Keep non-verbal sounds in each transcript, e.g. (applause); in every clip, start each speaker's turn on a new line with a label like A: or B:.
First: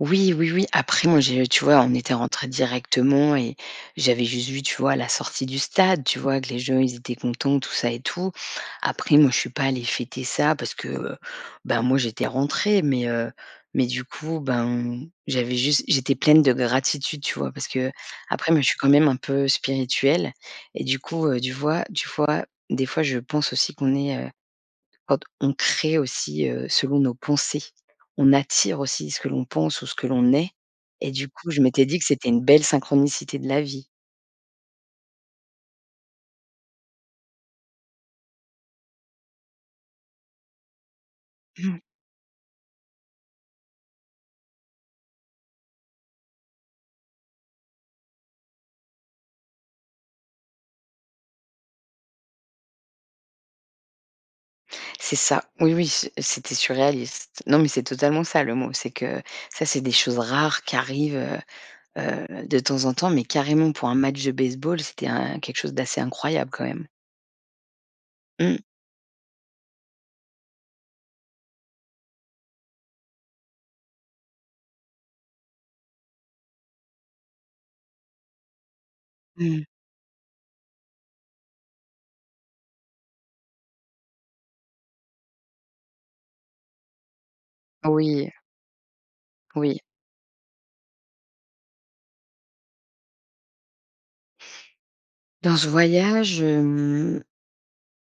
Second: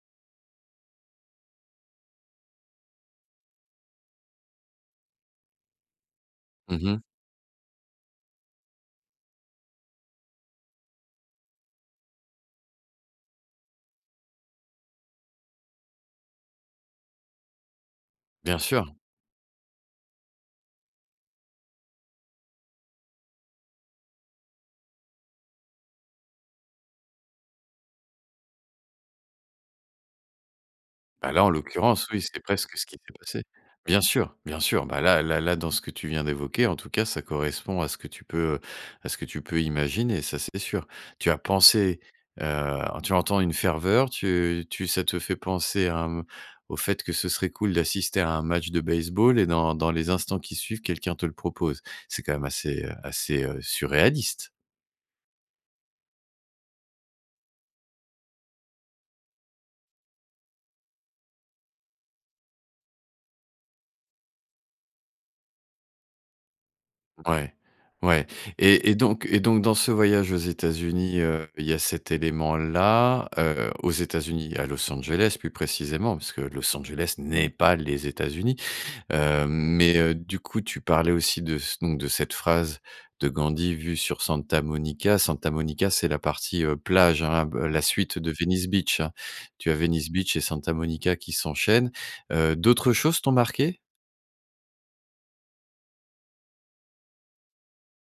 A: Oui, oui, oui, après, moi, j'ai tu vois, on était rentrés directement et j'avais juste vu, tu vois, la sortie du stade, tu vois? Que les gens,
B: Mmh
A: ils
B: mh.
A: étaient contents, tout ça et tout. Après moi, je suis pas allée fêter ça parce que, heu, bah, moi, j'étais rentrée mais heu mais du coup, ben, j'avais juste j'étais pleine de gratitude, tu vois? Parce qu'après,
B: Bien
A: moi, je suis quand
B: sûr.
A: même un peu spirituelle et du coup, du vois tu fois, des fois je pense aussi qu'on est, heu quand on crée aussi, heu, selon nos pensées. On attire aussi ce que l'on pense ou ce que l'on est, et du
B: Bah, là,
A: coup,
B: en
A: je m'étais dit que
B: l'occurrence, oui,
A: c'était
B: c'était
A: une belle
B: presque ce qui s'est
A: synchronicité
B: passé.
A: de la vie.
B: Bien sûr, bien sûr. Bah, là là là, dans ce que tu viens d'évoquer, en tout cas, ça correspond à ce que tu peux, heu à ce que tu peux imaginer. Ça, c'est sûr. Tu as
A: (unintelligible)
B: pensé, heu tu entends une ferveur, tu tu ça te fait penser à, hem au fait que ce serait cool d'assister à un match de baseball et dans dans les instants qui suivent, quelqu'un te le propose. C'est quand même assez, heu assez, heu, surréaliste.
A: C'est ça. Oui, oui, c'est c'était surréaliste. Non, mais c'est totalement ça, le mot, c'est que ça c'est des choses rares qui arrivent, heu heu, de temps en temps mais carrément pour un match de baseball, c'était un quelque chose d'assez incroyable, quand même.
B: Ouais. Ouais
A: Mmh.
B: et et donc et donc dans ce voyage aux États-Unis, heu, il y a cet élément-là, heu, aux États-Unis et à Los Angeles, plus précisément, parce que Los Angeles n'est pas les États-Unis. Heu,
A: Mmh.
B: mais heu, du coup, tu parlais aussi de ce donc de cette phrase de Gandhi vue sur Santa Monica. Santa Monica, c'est la partie, heu, plage, hein, b la suite
A: Oui.
B: de Venice Beach, hein. Tu as
A: Oui.
B: Venice Beach et Santa Monica qui s'enchaînent. Heu, d'autres choses t'ont marquées?
A: Dans ce voyage, hem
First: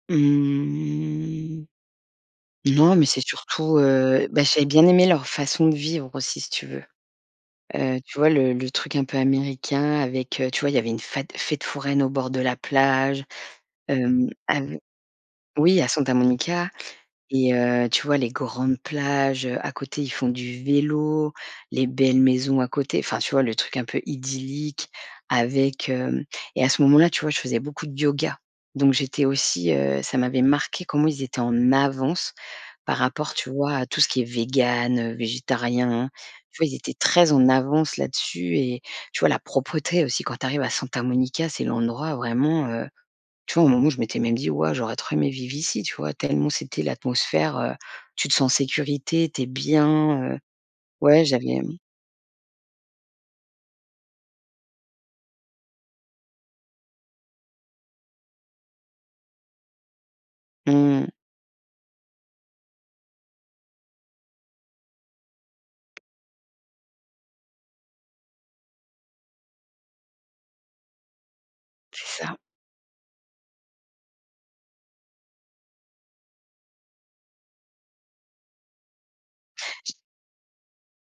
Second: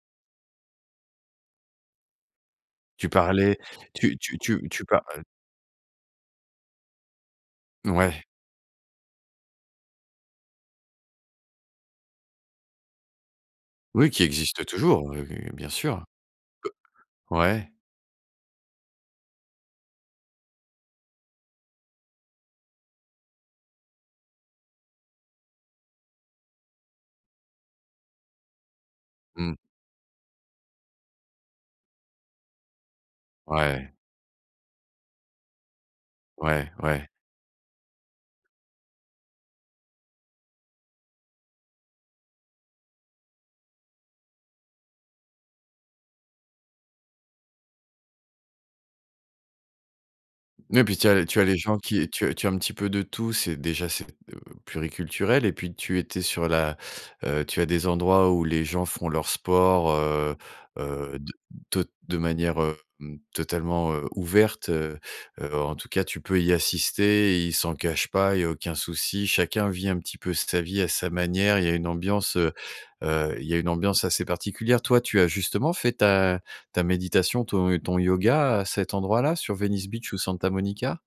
A: mmh. Non mais
B: Tu
A: c'est
B: parlais
A: surtout,
B: tu
A: heu
B: tu
A: beh, j'ai
B: tu tu
A: bien
B: parl
A: aimé
B: heu
A: leur façon de vivre aussi, si tu veux. Heu, tu
B: Ouais.
A: vois, le le truc un peu américain avec, heu, tu vois, il y avait une fat fête foraine au bord de la plage.
B: Oui, qui
A: Hem, av
B: existe toujours, heu, oui, bien
A: oui, à
B: sûr.
A: Santa Monica
B: Q
A: et
B: ouais?
A: heu, tu vois, les grandes plages, heu, à côté, ils font du vélo, les belles maisons à côté. Enfin, tu vois, le truc un peu idyllique avec hem et à ce moment-là, tu vois, je faisais beaucoup de yoga, donc j'étais
B: Mmh.
A: aussi, heu, ça m'avait marquée comment ils étaient en avance, par rapport, tu vois, à
B: Ouais.
A: tout ce qui est végan, heu, végétarien. Tu vois?
B: Ouais,
A: Ils étaient
B: ouais.
A: très en avance là dessus et tu vois, la propreté aussi, quand tu arrives à Santa Monica, c'est l'endroit vraiment, heu Tu vois, un moment où je m'étais même dit: «Waouh! j'aurais trop aimé vivre ici», tu vois? Tellement, c'était l'atmosphère, heu tu te sens en sécurité, tu es bien, heu,
B: Ouais et puis tu
A: ouais,
B: as tu as
A: j'avais
B: les
A: hem
B: gens qui tu as tu as un petit peu de tout, c'est déjà c'est, d heu, pluriculturel et puis, tu étais sur la heu, tu as des endroits où les gens font leur sport, heu
A: Mmh.
B: heu, de tot de manière, hem, totalement, heu, ouverte, heu heu, en tout cas, tu peux y assister et ils s'en cachent pas. Il y a aucun souci. Chacun vit un petit peu sa vie à sa manière. Il y a une
A: C'est
B: ambiance,
A: ça.
B: heu heu, il y a une ambiance assez particulière. Toi, tu as justement fait ta ta méditation, ton yo ton yoga, à cet endroit-là, sur Venice
A: J
B: Beach ou Santa Monica?